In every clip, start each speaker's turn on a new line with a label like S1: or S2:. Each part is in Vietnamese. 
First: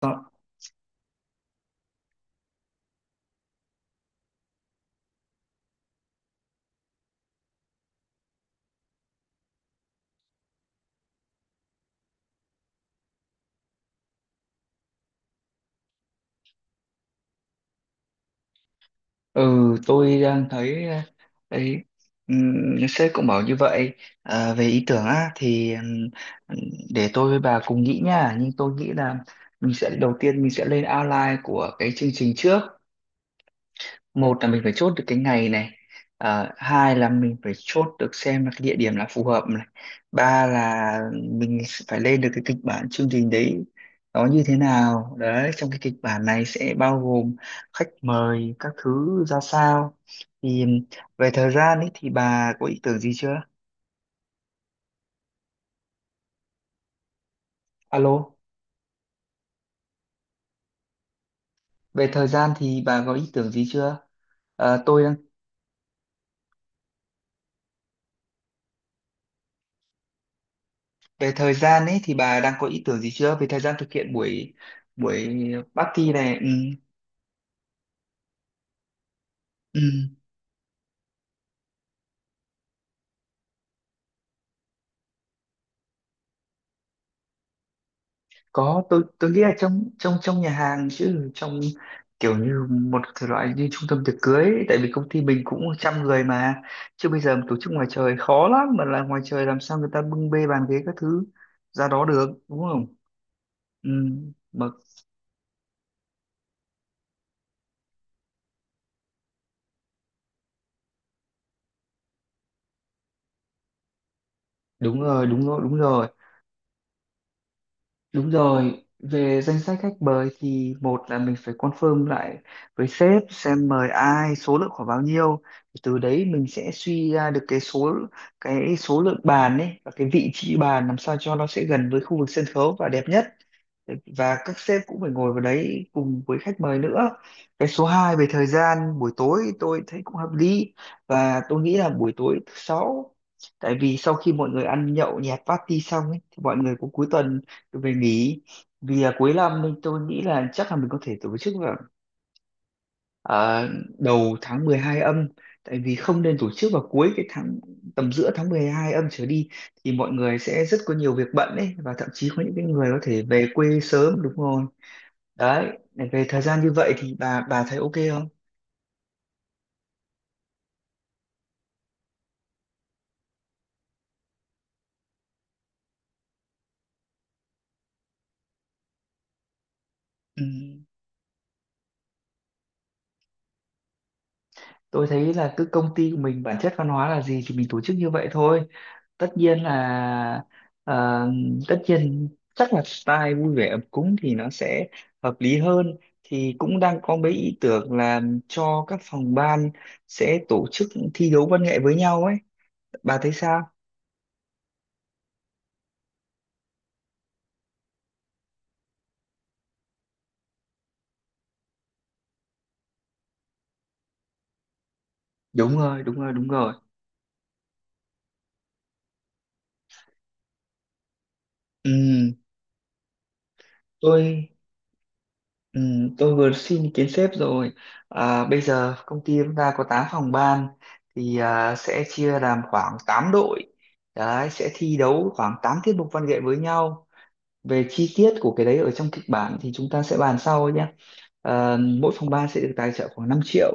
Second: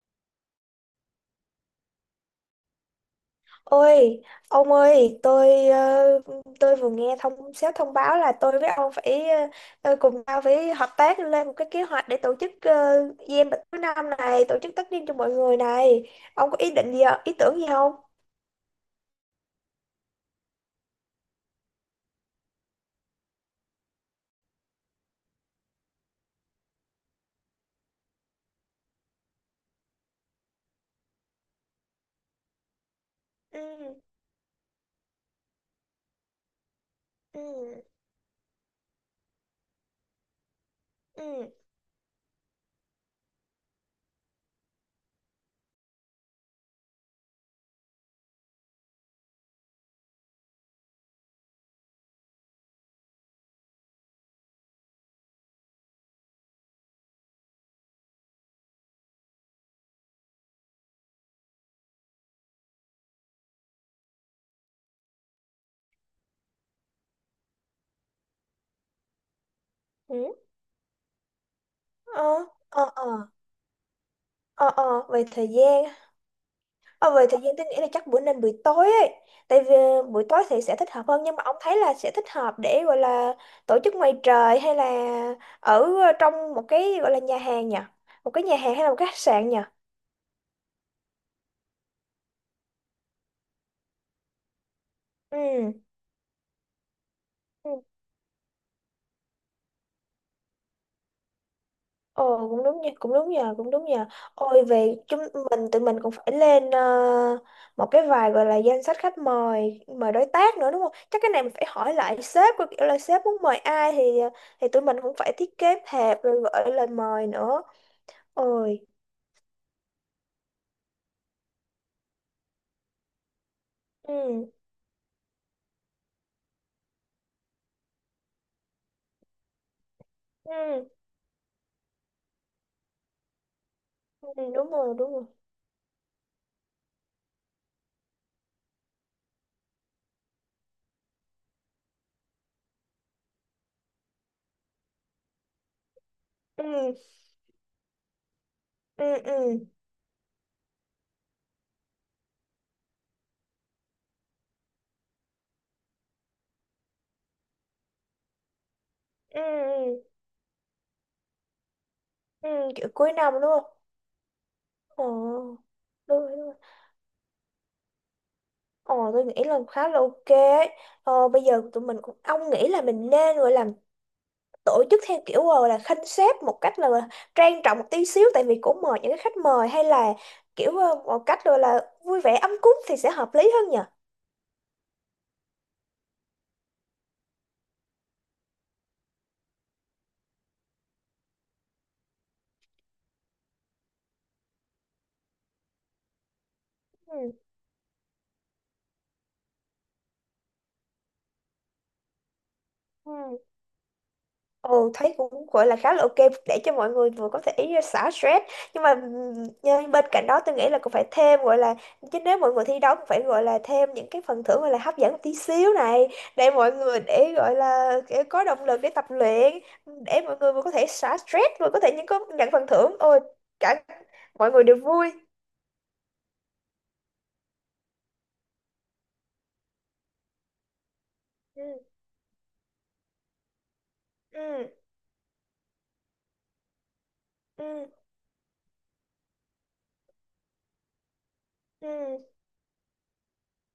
S1: Ờ,
S2: Ôi, ông ơi, tôi vừa nghe thông sếp thông báo là tôi với ông phải cùng nhau phải hợp tác lên một cái kế hoạch để tổ chức game bịch cuối năm này, tổ chức tất niên cho mọi người này. Ông có ý định gì, ạ? Ý tưởng gì không?
S1: Ừ, tôi đang thấy ờ, ấy sếp cũng bảo như vậy. Về ý tưởng á thì để tôi với bà cùng nghĩ nha, nhưng tôi nghĩ là mình sẽ đầu tiên mình sẽ lên outline của cái chương trình trước.
S2: Ừ,
S1: Một là mình phải chốt được cái ngày này, hai là mình
S2: ừ,
S1: phải chốt được xem là cái địa điểm là phù hợp này, ba là
S2: ừ,
S1: mình phải lên được cái kịch bản chương trình đấy nó như thế nào, đấy trong cái kịch bản này sẽ bao gồm khách mời các thứ ra sao. Thì về thời gian ấy thì bà có ý tưởng gì chưa? Alo, về thời gian thì bà có ý tưởng gì chưa? Ờ, tôi đang
S2: ừ,
S1: về thời gian ấy thì
S2: ờ,
S1: bà đang có ý
S2: ờ,
S1: tưởng gì
S2: ờ,
S1: chưa về thời gian thực hiện buổi
S2: ờ, ờ, về
S1: buổi
S2: thời gian.
S1: party này. Ừ.
S2: Ờ, về thời gian tôi nghĩ là chắc bữa nên buổi tối ấy, tại vì
S1: Ừ,
S2: buổi tối thì sẽ thích hợp hơn, nhưng mà ông thấy là sẽ thích hợp để gọi là tổ chức ngoài trời hay là ở trong một cái gọi là nhà hàng nhỉ, một cái nhà hàng
S1: có,
S2: hay là một
S1: tôi
S2: cái khách
S1: tôi nghĩ
S2: sạn
S1: là
S2: nhỉ?
S1: trong trong trong nhà hàng chứ trong kiểu như một cái loại như trung tâm tiệc cưới ấy, tại vì công ty mình cũng
S2: ừ
S1: trăm người mà, chứ bây giờ mà tổ chức
S2: ừ.
S1: ngoài trời khó lắm, mà là ngoài trời làm sao người ta bưng bê bàn ghế các thứ ra đó được,
S2: Ồ,
S1: đúng
S2: cũng đúng
S1: không?
S2: nha, cũng đúng nhờ, cũng đúng
S1: Ừ,
S2: nhờ. Ôi,
S1: mà
S2: về chúng mình tụi mình cũng phải lên một cái vài gọi là danh sách khách mời, mời đối tác nữa đúng không? Chắc cái này mình phải hỏi lại sếp coi kiểu là sếp muốn mời ai, thì thì tụi mình
S1: đúng
S2: cũng
S1: rồi,
S2: phải
S1: đúng
S2: thiết
S1: rồi, đúng
S2: kế
S1: rồi.
S2: thiệp rồi gửi lời mời nữa.
S1: Đúng
S2: Ôi
S1: rồi, về danh sách khách mời thì một là mình phải confirm lại với sếp xem mời ai,
S2: ừ
S1: số lượng khoảng bao nhiêu. Từ đấy mình sẽ suy ra được cái số lượng bàn ấy và cái vị trí bàn
S2: ừ
S1: làm sao cho nó sẽ gần với khu vực sân khấu và đẹp nhất,
S2: ừ,
S1: và các
S2: Đúng
S1: sếp
S2: rồi,
S1: cũng phải
S2: đúng rồi.
S1: ngồi vào đấy cùng với khách mời nữa. Cái số hai, về thời gian buổi tối tôi thấy cũng hợp lý, và tôi nghĩ là buổi tối thứ sáu, tại vì sau khi mọi người ăn nhậu nhẹt party xong ấy, thì mọi người cũng
S2: ừ
S1: cuối tuần về nghỉ. Vì
S2: ừ
S1: là cuối năm
S2: ừ
S1: nên tôi nghĩ là chắc là mình có thể tổ chức vào ờ, đầu tháng 12 âm, tại vì không nên tổ chức vào cuối cái tháng, tầm giữa tháng 12 âm trở
S2: ừ
S1: đi thì
S2: ừ
S1: mọi người sẽ rất có nhiều việc bận ấy, và thậm chí có
S2: ừ,
S1: những cái người
S2: kiểu
S1: có
S2: cuối
S1: thể
S2: năm
S1: về
S2: đúng không?
S1: quê sớm, đúng rồi.
S2: Ồ,
S1: Đấy, để
S2: đúng
S1: về
S2: rồi, đúng
S1: thời
S2: rồi.
S1: gian như vậy thì bà thấy ok không?
S2: Ồ, tôi nghĩ là khá là ok ấy. Bây giờ tụi mình cũng ông nghĩ là mình nên gọi là tổ chức theo kiểu gọi là khanh xếp một cách là trang trọng một tí xíu, tại vì cũng mời những cái khách mời, hay là
S1: Ừ.
S2: kiểu một cách gọi là vui vẻ ấm cúng thì sẽ hợp lý hơn nhỉ.
S1: Tôi thấy là cứ công ty của mình bản chất văn hóa là gì thì mình tổ chức như vậy thôi. Tất nhiên là ờ, tất nhiên chắc là style vui vẻ ấm cúng thì nó sẽ hợp lý hơn. Thì cũng đang có mấy
S2: ừ
S1: ý tưởng là cho các phòng ban sẽ tổ chức thi đấu văn nghệ với nhau ấy, bà thấy
S2: ừ
S1: sao?
S2: Ừ, thấy cũng gọi là khá là ok, để cho mọi người vừa có thể xả stress, nhưng mà nhưng bên cạnh đó tôi nghĩ là cũng phải thêm gọi là, chứ nếu mọi người thi đấu cũng phải gọi là thêm những cái phần thưởng gọi là hấp dẫn một tí xíu
S1: Đúng rồi,
S2: này,
S1: đúng rồi, đúng
S2: để
S1: rồi.
S2: mọi người để gọi là để có động lực để tập luyện, để mọi người vừa có thể xả stress vừa có
S1: ừ,
S2: thể những có nhận phần thưởng, ôi cả mọi
S1: tôi
S2: người đều vui.
S1: Ừ, tôi vừa xin ý kiến sếp rồi. À, bây giờ công ty chúng ta có 8 phòng ban thì
S2: Ừ
S1: sẽ chia làm khoảng 8 đội. Đấy,
S2: ừ
S1: sẽ thi đấu khoảng 8 tiết mục văn nghệ với nhau.
S2: ừ
S1: Về chi tiết của cái đấy ở trong kịch bản thì chúng ta sẽ bàn sau nhé. Ờ,
S2: ừ
S1: mỗi phòng ban sẽ được tài trợ khoảng 5 triệu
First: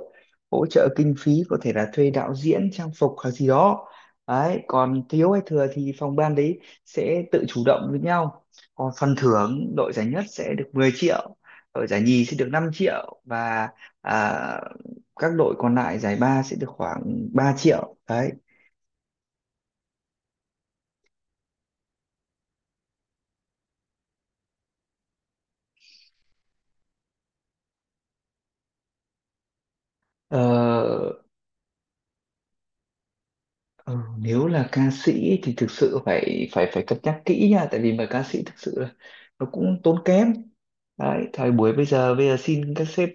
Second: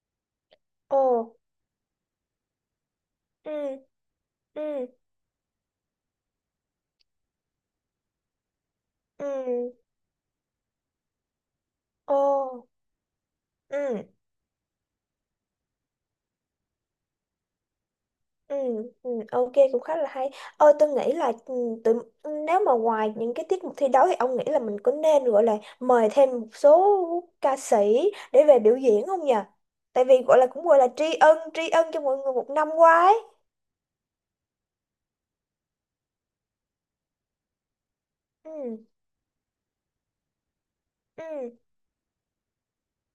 S1: hỗ trợ
S2: ồ
S1: kinh phí, có thể là thuê đạo diễn, trang phục hoặc gì
S2: ừ
S1: đó. Đấy,
S2: ừ
S1: còn thiếu hay thừa thì phòng ban đấy sẽ tự chủ động với nhau. Còn phần thưởng,
S2: ừ
S1: đội giải nhất sẽ được 10 triệu, đội giải
S2: ồ
S1: nhì sẽ được 5 triệu, và
S2: ừ
S1: à, các đội còn lại giải ba sẽ được khoảng 3 triệu đấy.
S2: Ừ, ừ, Ok cũng khá là hay. Ôi tôi nghĩ là tụi, nếu mà ngoài những cái tiết mục thi đấu thì ông nghĩ là mình có nên gọi là mời thêm một số ca sĩ để về biểu diễn không nhỉ? Tại vì gọi
S1: Ờ,
S2: là cũng gọi là tri ân cho mọi người một năm qua ấy.
S1: Ừ, nếu là ca sĩ thì thực sự phải phải phải cân nhắc kỹ nha, tại vì mà ca sĩ thực sự
S2: Ừ,
S1: là nó cũng tốn kém đấy. Thời
S2: ừ,
S1: buổi bây giờ, xin các sếp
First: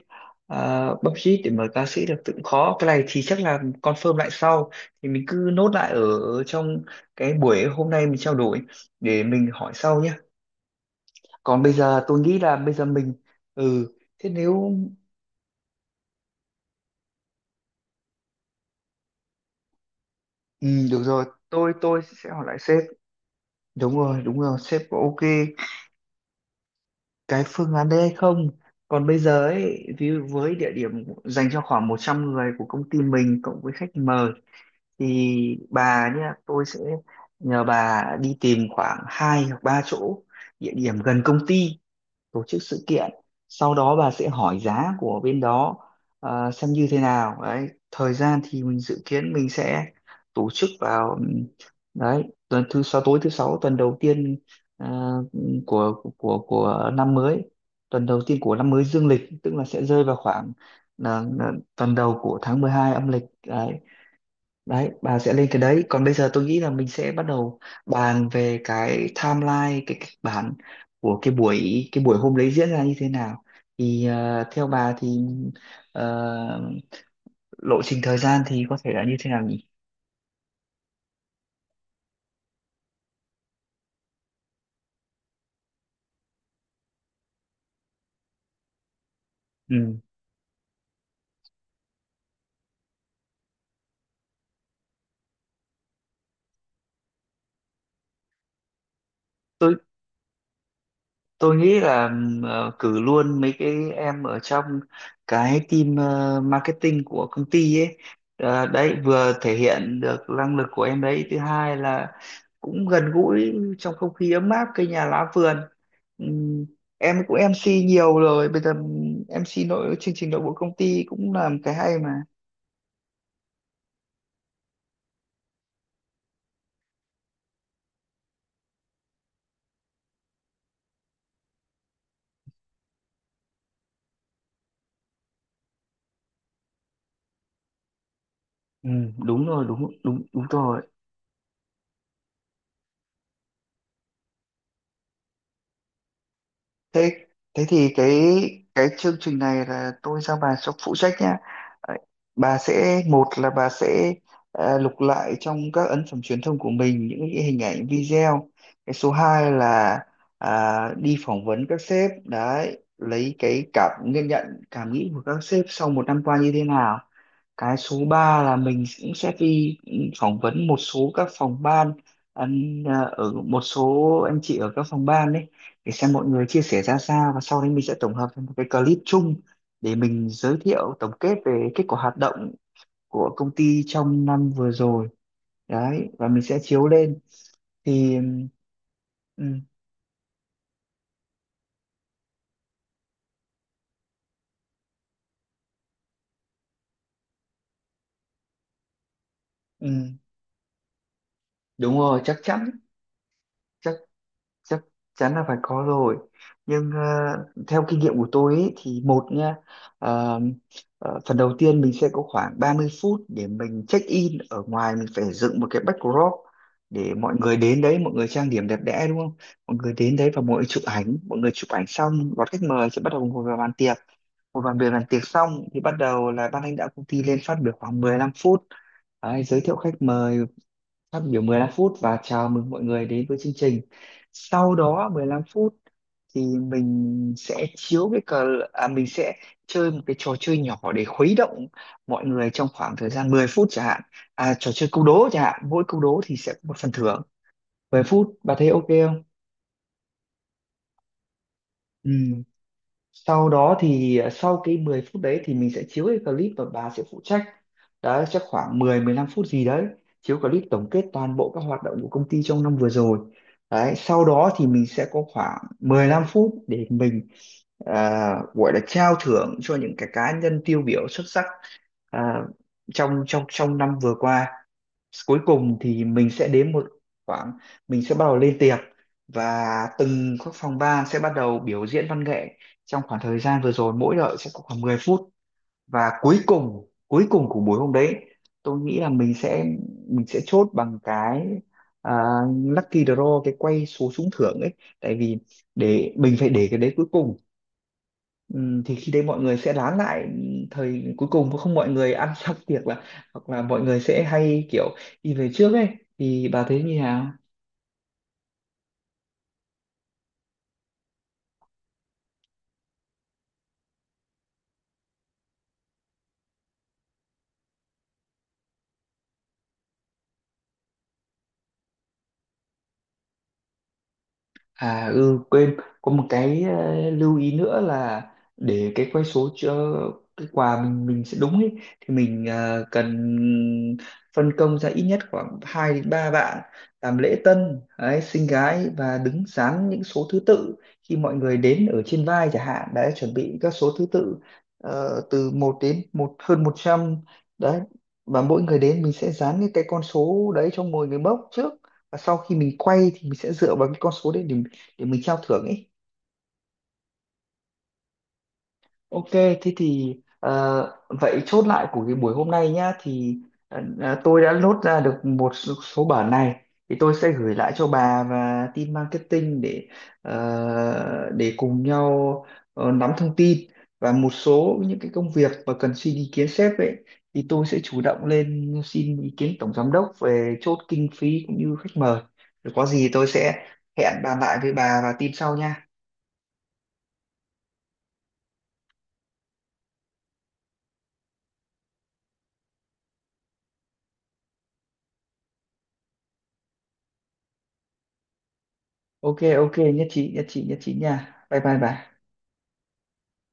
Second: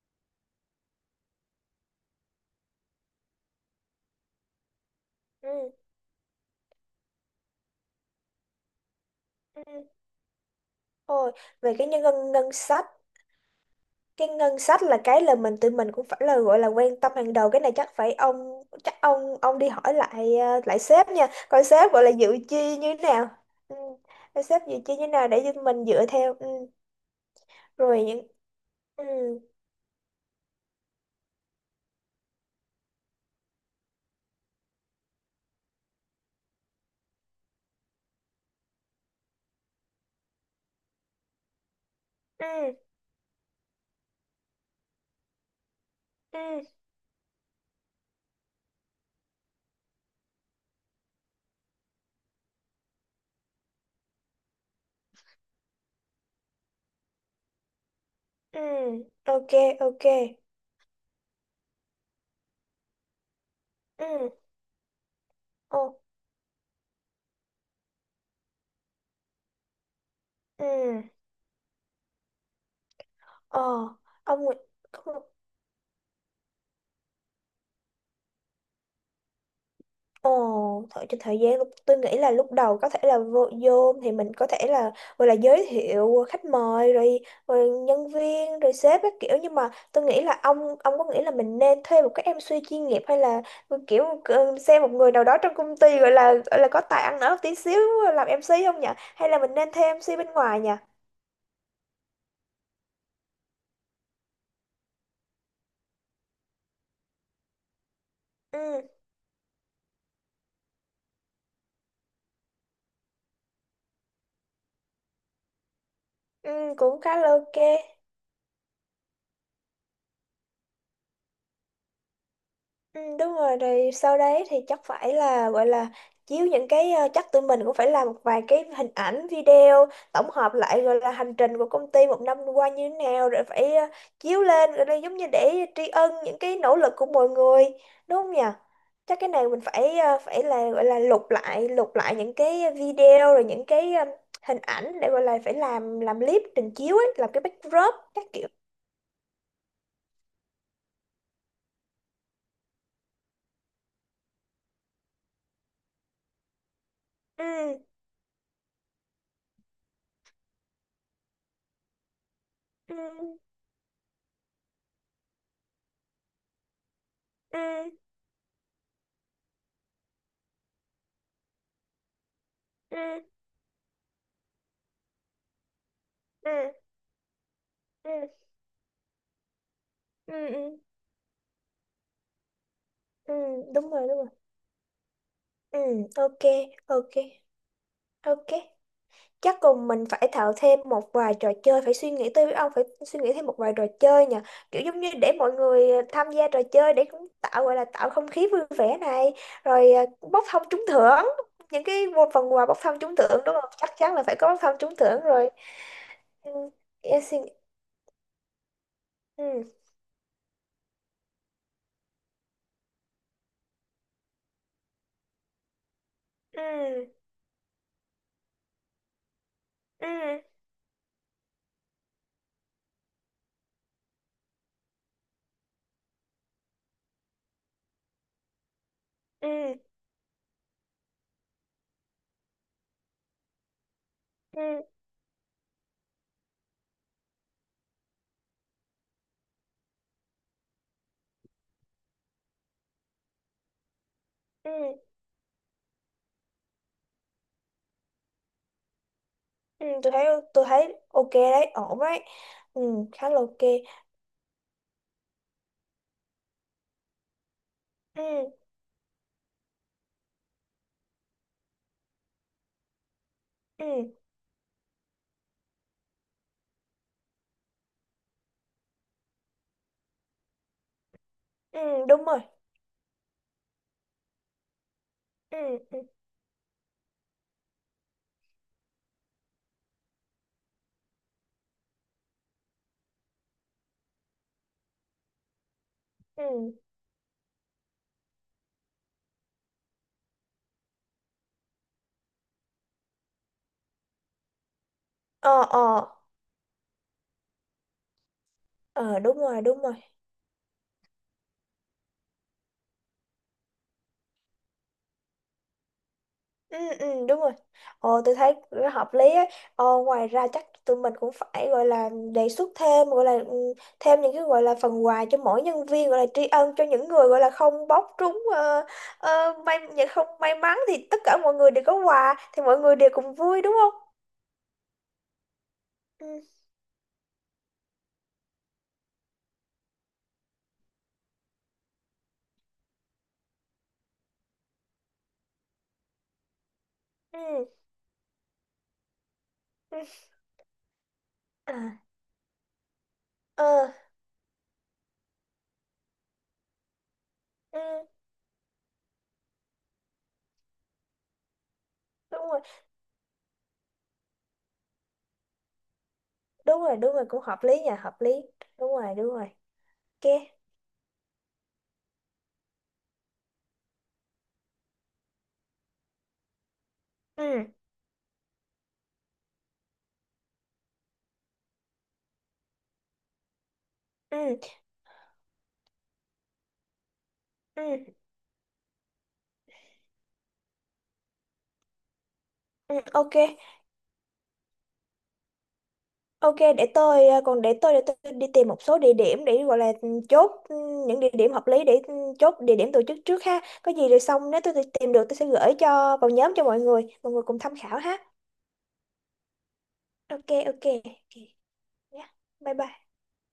S1: budget để mời ca sĩ được cũng khó, cái này thì chắc là confirm lại sau. Thì mình cứ nốt
S2: ừ,
S1: lại ở trong cái buổi hôm nay mình trao đổi, để mình hỏi
S2: ừ.
S1: sau nhé.
S2: Thôi
S1: Còn bây
S2: về cái nhân
S1: giờ tôi
S2: ngân
S1: nghĩ
S2: ngân
S1: là bây giờ
S2: sách,
S1: mình ừ thế
S2: cái ngân
S1: nếu
S2: sách là cái là mình tụi mình cũng phải là gọi là quan tâm hàng đầu. Cái này chắc phải ông chắc ông đi hỏi lại
S1: ừ,
S2: lại
S1: được
S2: sếp
S1: rồi,
S2: nha, coi
S1: tôi
S2: sếp
S1: tôi
S2: gọi là
S1: sẽ
S2: dự
S1: hỏi lại
S2: chi
S1: sếp.
S2: như thế nào. ừ.
S1: Đúng rồi, đúng
S2: Coi
S1: rồi,
S2: sếp dự
S1: sếp
S2: chi
S1: có
S2: như thế
S1: ok
S2: nào để cho mình dựa theo. Ừ.
S1: cái phương án đấy
S2: rồi
S1: hay
S2: những
S1: không.
S2: ừ.
S1: Còn bây giờ ấy, ví dụ với địa điểm dành cho khoảng 100 người của công ty mình cộng với khách mời, thì bà nhá, tôi sẽ nhờ bà đi tìm khoảng hai hoặc ba chỗ địa điểm gần công ty tổ chức
S2: Ừ.
S1: sự kiện, sau đó bà sẽ hỏi giá của bên đó,
S2: Ừ.
S1: xem như thế nào. Đấy, thời gian thì mình dự kiến mình sẽ tổ chức vào đấy tuần thứ sáu, tối thứ sáu tuần đầu tiên ờ, của năm mới, tuần đầu tiên của
S2: Ừ.
S1: năm mới dương lịch,
S2: ok
S1: tức là sẽ rơi
S2: ok
S1: vào khoảng là tuần đầu của tháng 12 âm lịch đấy.
S2: ừ.
S1: Đấy, bà sẽ lên cái
S2: Ồ.
S1: đấy, còn bây giờ tôi nghĩ là mình sẽ bắt đầu bàn về cái timeline, cái kịch bản
S2: Ừ.
S1: của cái buổi hôm đấy diễn ra như thế nào.
S2: Ờ.
S1: Thì
S2: Ông
S1: ờ,
S2: Nguyễn-
S1: theo bà thì ờ, lộ trình thời gian thì có thể là như thế nào nhỉ?
S2: Ồ, thời gian lúc tôi nghĩ là lúc đầu có thể là vô thì mình có thể là gọi là giới thiệu khách mời rồi, rồi nhân viên rồi sếp các kiểu, nhưng mà
S1: Ừ.
S2: tôi nghĩ là ông có nghĩ là mình nên thuê một cái em MC chuyên nghiệp, hay là kiểu xem một người nào đó trong công ty gọi là có tài ăn nói một tí xíu làm em MC không nhỉ? Hay là mình nên
S1: tôi
S2: thuê MC bên ngoài nhỉ?
S1: tôi nghĩ là cử luôn mấy cái em ở trong cái team marketing của công ty ấy.
S2: Ừ,
S1: Ờ, đấy vừa thể hiện được năng lực của em, đấy thứ hai là cũng gần gũi trong không khí ấm áp cây nhà lá vườn. Ừ.
S2: ừ Cũng khá
S1: Em
S2: là
S1: cũng
S2: ok.
S1: MC nhiều rồi, bây giờ MC nội chương trình nội bộ công ty cũng làm cái hay mà.
S2: Ừ, đúng rồi, rồi sau đấy thì chắc phải là gọi là chiếu những cái chắc tụi mình cũng phải làm một vài cái hình ảnh video tổng hợp lại, gọi là hành trình của công ty một năm qua như thế nào, rồi phải chiếu lên, rồi đây giống như để tri ân những cái nỗ lực của mọi người đúng không nhỉ?
S1: Ừ,
S2: Chắc cái
S1: đúng
S2: này mình
S1: rồi, đúng
S2: phải
S1: đúng
S2: phải
S1: đúng
S2: là
S1: rồi.
S2: gọi là lục lại những cái video, rồi những cái hình ảnh để gọi là phải làm clip trình chiếu ấy,
S1: Thế
S2: làm cái
S1: thế thì
S2: backdrop
S1: cái
S2: các kiểu.
S1: cái chương trình này là tôi giao bà cho phụ trách nhá. Đấy, bà sẽ một là bà sẽ lục lại trong các ấn phẩm truyền thông của mình những cái hình
S2: Ừ
S1: ảnh video. Cái số 2 là đi phỏng vấn các sếp đấy,
S2: ừ
S1: lấy cái cảm nhận nhận cảm nghĩ của các sếp sau một năm qua như thế nào.
S2: ừ
S1: Cái số 3 là mình cũng sẽ đi phỏng vấn một số các phòng ban, ăn,
S2: ừ
S1: ở một số anh chị ở các phòng ban đấy, để xem mọi người
S2: ừ
S1: chia
S2: ừ
S1: sẻ ra sao, và sau đấy mình sẽ tổng hợp
S2: ừ.
S1: thành một cái clip chung để mình
S2: ừ
S1: giới
S2: ừ
S1: thiệu tổng kết về kết quả hoạt động của
S2: ừ
S1: công ty
S2: Đúng rồi, đúng
S1: trong
S2: rồi.
S1: năm vừa rồi.
S2: Ừ
S1: Đấy, và mình
S2: ok
S1: sẽ chiếu
S2: ok
S1: lên. Thì
S2: ok Chắc
S1: ừ,
S2: cùng mình phải tạo thêm một vài trò chơi, phải suy nghĩ tới, ông phải suy nghĩ thêm một vài trò chơi nhỉ, kiểu giống như để mọi người tham gia trò chơi để cũng tạo gọi là tạo không khí vui vẻ này,
S1: ừ,
S2: rồi bốc thăm trúng thưởng, những
S1: đúng
S2: cái
S1: rồi,
S2: một
S1: chắc
S2: phần quà
S1: chắn,
S2: bốc thăm trúng thưởng đúng không? Chắc chắn là phải có bốc thăm
S1: chắc
S2: trúng thưởng
S1: chắn là
S2: rồi.
S1: phải có rồi.
S2: Ừ,
S1: Nhưng ờ,
S2: em suy nghĩ-
S1: theo kinh nghiệm của tôi ấy, thì một nha,
S2: ừ
S1: ờ, phần đầu tiên mình sẽ có khoảng 30 phút để mình check in ở ngoài, mình phải dựng một cái backdrop
S2: ừ
S1: để mọi người đến đấy, mọi người trang điểm đẹp đẽ đúng không, mọi người
S2: ừ
S1: đến đấy và mọi người chụp ảnh, mọi người chụp ảnh xong đón khách mời sẽ bắt đầu ngồi vào bàn tiệc. Ngồi vào bàn tiệc xong thì bắt đầu là ban lãnh đạo công ty lên phát biểu khoảng 15 phút. Đấy,
S2: ừ
S1: giới thiệu khách mời, phát biểu 15 phút và chào mừng mọi người đến với chương trình. Sau
S2: ừ
S1: đó 15 phút thì mình sẽ chiếu cái cờ, mình sẽ chơi một cái trò chơi nhỏ để khuấy động mọi người trong khoảng thời gian 10 phút chẳng hạn. À,
S2: ừ
S1: trò chơi câu đố chẳng hạn, mỗi câu đố thì sẽ có một phần thưởng. 10 phút, bà thấy ok không?
S2: Ừ, tôi thấy, tôi thấy ok đấy, ổn
S1: Ừ.
S2: đấy, ừ, khá là
S1: Sau đó
S2: ok.
S1: thì sau cái 10 phút đấy thì mình sẽ chiếu cái clip và bà sẽ phụ trách.
S2: ừ,
S1: Đấy, chắc khoảng 10 15 phút gì đấy, chiếu clip tổng kết toàn bộ các hoạt động của công ty trong năm vừa rồi. Đấy,
S2: ừ,
S1: sau đó thì mình sẽ có khoảng 15 phút để mình gọi là trao thưởng cho những cái cá nhân tiêu biểu xuất sắc
S2: ừ, Đúng rồi.
S1: à, trong trong trong năm vừa qua. Cuối
S2: ừ,
S1: cùng
S2: ừ,
S1: thì mình sẽ đến một khoảng, mình sẽ bắt đầu lên tiệc, và từng các phòng ban sẽ bắt đầu biểu diễn văn nghệ trong khoảng thời gian vừa rồi, mỗi đội sẽ có khoảng 10 phút. Và cuối
S2: ừ.
S1: cùng cuối cùng của buổi hôm đấy, tôi nghĩ là mình sẽ chốt bằng cái à, lucky draw, cái quay số trúng thưởng ấy, tại vì
S2: ờ ờ
S1: để mình phải để cái đấy cuối cùng. Thì khi
S2: ờ
S1: đấy
S2: Đúng
S1: mọi người
S2: rồi,
S1: sẽ
S2: đúng rồi.
S1: lán lại, thời cuối cùng không mọi người ăn xong tiệc là hoặc là mọi người sẽ hay kiểu đi về trước ấy. Thì bà thấy như
S2: Ừ,
S1: nào?
S2: Đúng rồi, ờ tôi thấy nó hợp lý ấy. Ngoài ra chắc tụi mình cũng phải gọi là đề xuất thêm gọi là thêm những cái gọi là phần quà cho mỗi nhân viên, gọi là tri ân cho những người gọi là không bóc trúng may, những không may mắn, thì tất cả mọi người đều có quà thì mọi người đều cùng vui đúng không?
S1: À ừ quên, có một
S2: ừ,
S1: cái lưu ý nữa là để cái quay số cho cái quà mình sẽ đúng ấy, thì mình cần phân công ra ít nhất khoảng 2 đến 3 bạn làm lễ
S2: ừ,
S1: tân đấy, xinh gái và đứng dán
S2: ừ.
S1: những số thứ tự khi mọi người
S2: À.
S1: đến, ở trên vai chẳng hạn. Đấy, chuẩn bị
S2: ờ
S1: các số thứ tự từ một đến hơn 100
S2: ừ,
S1: đấy, và mỗi người đến mình sẽ dán những cái con số đấy cho mỗi người mốc trước, và sau
S2: Đúng
S1: khi
S2: rồi,
S1: mình quay thì mình sẽ dựa vào cái con số đấy để mình trao thưởng ấy.
S2: đúng rồi, đúng rồi, cũng hợp lý nha, hợp lý, đúng rồi, đúng
S1: Ok,
S2: rồi.
S1: thế thì
S2: ok
S1: ờ, vậy chốt lại của cái buổi hôm nay nhá, thì tôi đã lốt ra được một số, số bản này, thì tôi sẽ gửi
S2: ừ
S1: lại cho bà và team marketing để để cùng nhau nắm thông tin, và một
S2: ừ
S1: số những cái công việc mà cần xin ý kiến sếp ấy thì tôi sẽ chủ
S2: ừ
S1: động lên xin ý kiến tổng giám đốc về chốt kinh phí cũng như khách mời, rồi có
S2: ừ
S1: gì tôi
S2: ok,
S1: sẽ hẹn bàn lại với bà và team sau nha.
S2: ok, để tôi để tôi đi tìm một số địa điểm để gọi là những địa điểm hợp lý để chốt địa điểm tổ chức trước ha, có gì rồi xong nếu tôi tìm được tôi sẽ gửi cho vào nhóm cho mọi người, mọi người cùng tham khảo ha.
S1: Ok, ok, nhất trí, nhất
S2: Ok,
S1: trí nhất
S2: ok,
S1: trí
S2: ok,
S1: nha, bye bye bà.
S2: yeah, bye bye.